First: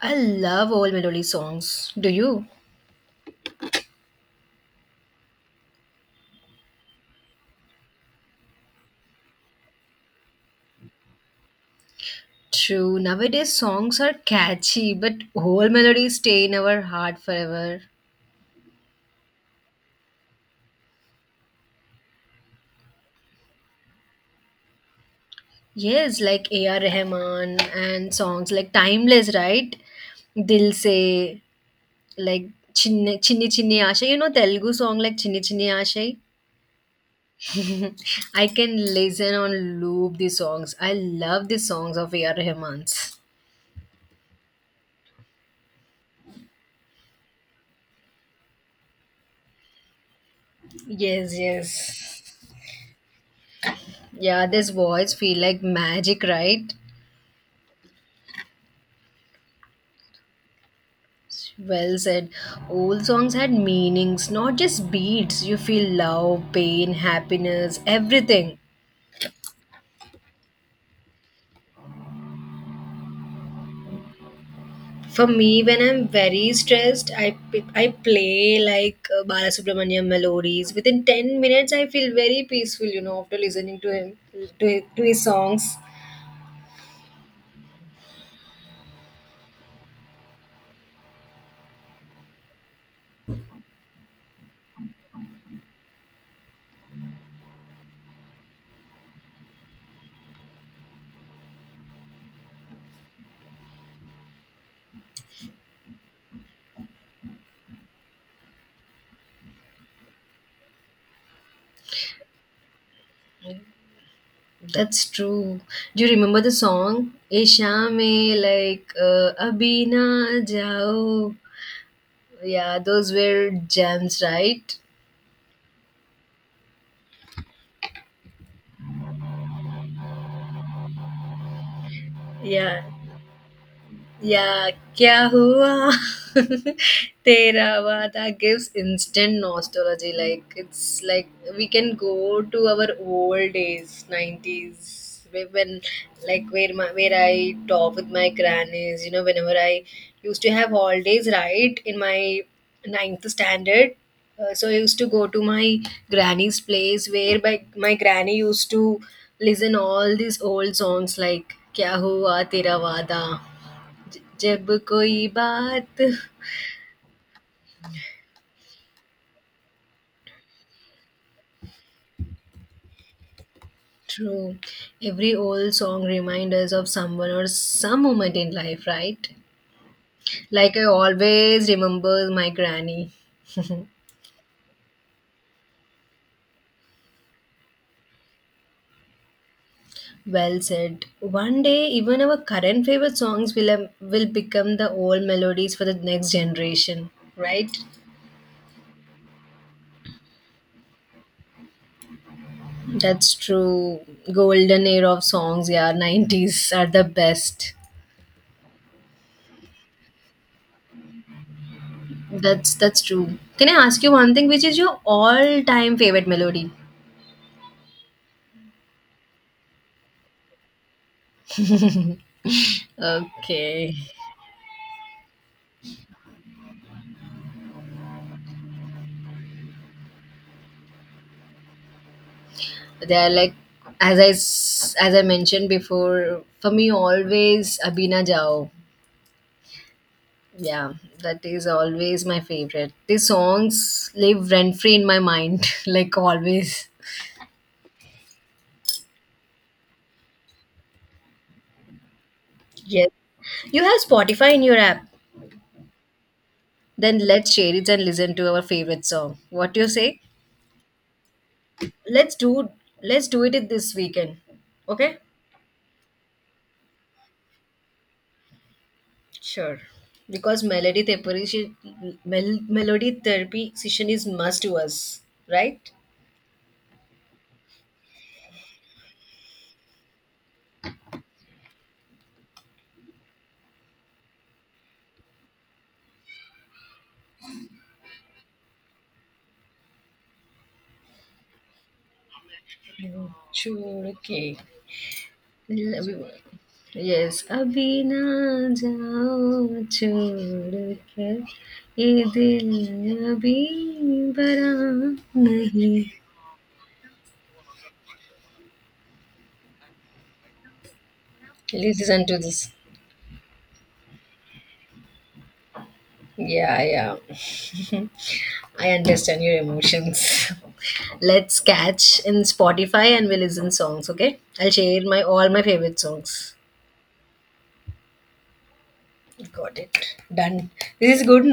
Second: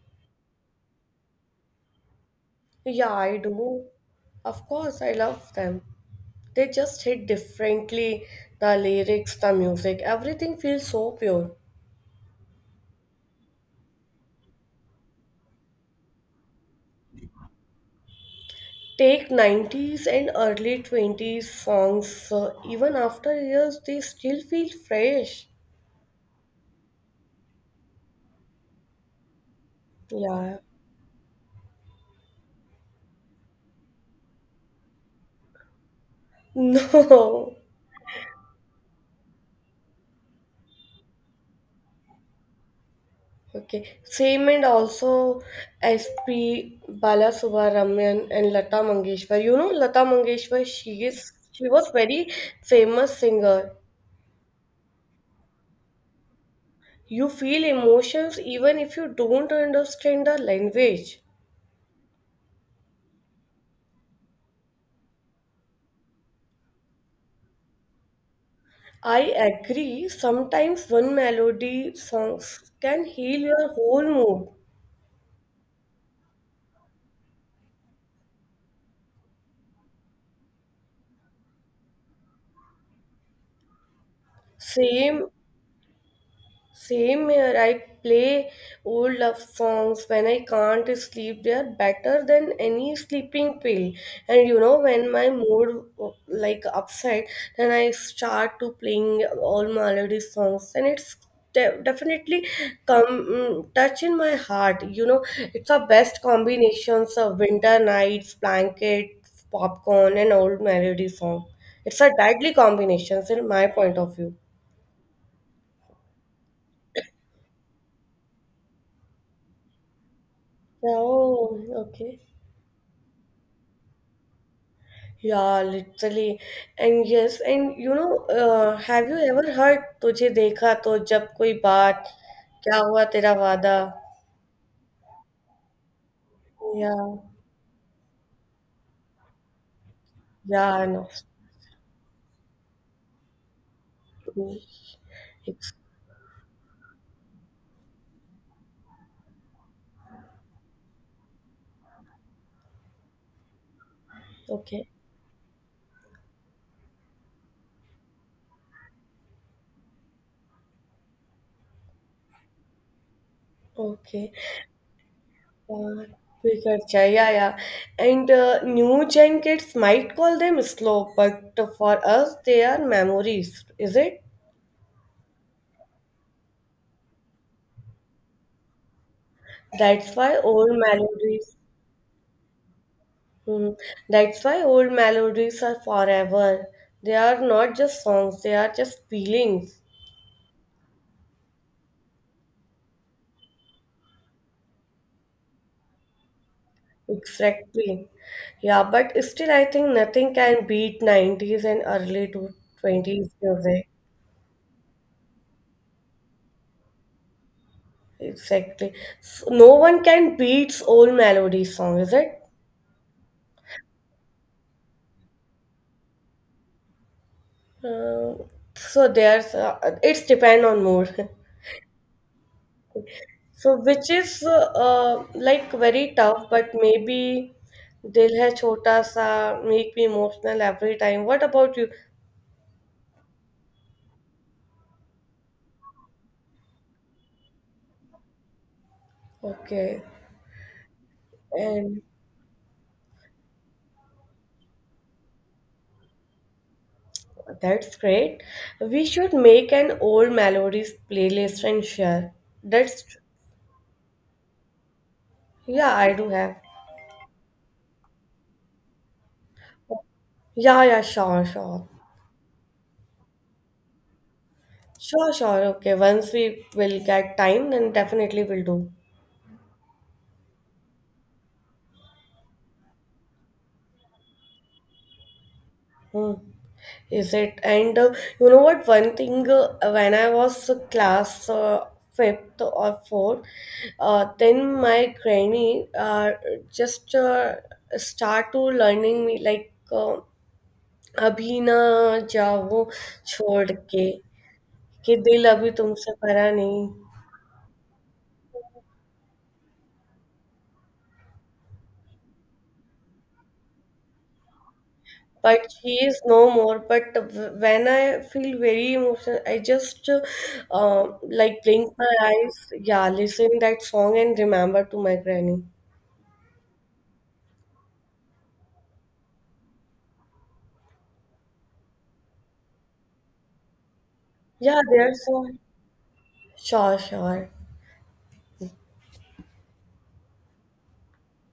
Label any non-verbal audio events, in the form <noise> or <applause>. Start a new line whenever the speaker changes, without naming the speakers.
I love old melody songs. Do you?
Yeah, I do. Of course, I love them. They just hit differently. The lyrics, the music, everything feels so pure.
True. Nowadays songs are catchy, but old melodies stay in our heart forever.
Take 90s and early 20s songs, even after years, they still feel fresh.
Yes, like A.R. Rahman and songs like Timeless, right?
Yeah. <laughs>
Dil Se, like Chinni Chinni Aasha. You know Telugu song like Chinni Chinni Aasha?
No.
I can listen on loop these songs. I love these songs of A.R. Rahman's.
Okay. Same and also SP Balasubramanian and Lata Mangeshwar. You know Lata Mangeshwar,
Yes,
she
yes.
was very famous singer.
Yeah, this voice feel like magic, right?
You feel emotions even if you don't understand the language.
Well said. Old songs had meanings, not just beats. You feel love, pain, happiness, everything.
I agree, sometimes one melody songs can heal your whole mood.
For me, when I'm very stressed, I play like Balasubramanian melodies. Within 10 minutes, I feel very peaceful. After listening to him, to his
Same
songs.
Same here, I play old love songs when I can't sleep. They are better than any sleeping pill. And you know, when my mood like upset, then I start to playing all melody songs, and it's definitely come, touch in my heart. You know, it's our best combinations of winter nights, blankets, popcorn, and old melody song. It's a deadly combinations in my point of view.
That's true. Do you remember the song? Isha me like Abhi na jao.
Oh, okay.
Yeah, those were gems, right?
Yeah, literally. And yes, and you know, have you ever heard तुझे देखा तो जब कोई बात क्या
Yeah,
हुआ तेरा वादा
या क्या हुआ
या
तेरा <laughs> वादा gives instant nostalgia, like
yeah
it's
no
like we can go to our old days, 90s, when like where I talk with my grannies, whenever I used to have holidays, right, in my ninth standard. So I
okay
used to go to my granny's place, where my granny used to listen all these old songs like क्या हुआ तेरा वादा
okay
जब कोई बात.
quicker chai, yeah, yeah, and new gen kids might call them slow, but for us they are memories, is it,
True. Every old song reminds us of someone or some moment in life, right?
that's why old
Like I
melodies.
always remember my granny.
Hmm. That's why old melodies are forever. They are not just songs, they are just feelings.
Well said. One day, even our current favorite songs will become the old melodies for the next generation, right?
Exactly. Yeah, but still, I think nothing can beat 90s and early to 20s
That's
music.
true. Golden era of songs, yeah. 90s are the best.
Exactly. So no one can beat old melody song, is it?
That's true. Can I ask you one thing? Which is your all time favorite melody?
Uh, so there's it's depend on mood. <laughs> So,
Okay.
which is like very tough, but maybe Dil Hai Chota Sa make me emotional every time. What about you?
They're like, as I mentioned before, for me always Abina Jao.
Okay,
Yeah, that is
and
always my favorite. These songs live rent free in my mind, <laughs> like always.
that's great. We should make an old melodies playlist and share.
Yes.
That's
You have Spotify in your app.
yeah, I do have.
Then let's share it and listen to our favorite song. What do you say?
Yeah, yeah, sure, sure.
Let's do let's do it this weekend. Okay?
Sure, sure. Okay, once we will get time, then definitely we'll do.
Sure. Because melody therapy, melody therapy session is must to us, right?
Hmm. Is it? And you know what? One thing when I was class fifth or fourth, then my granny just start to learning me like अभी ना जाओ छोड़ के
Churke.
कि दिल अभी
Yeah,
तुमसे भरा नहीं,
yes, अभी ना जाओ छोड़ कर ये दिल अभी भरा
but she
नहीं.
is no more, but when I feel very emotional I just uh, like blink my
Listen to
eyes,
this.
yeah, listen that song and remember to my granny.
Yeah, yeah. I understand your emotions. <laughs> Let's catch in Spotify and we listen songs. Okay, I'll
Yeah,
share my
there's so
all my favorite songs.
sure, sure.
Got it. Done. This is good.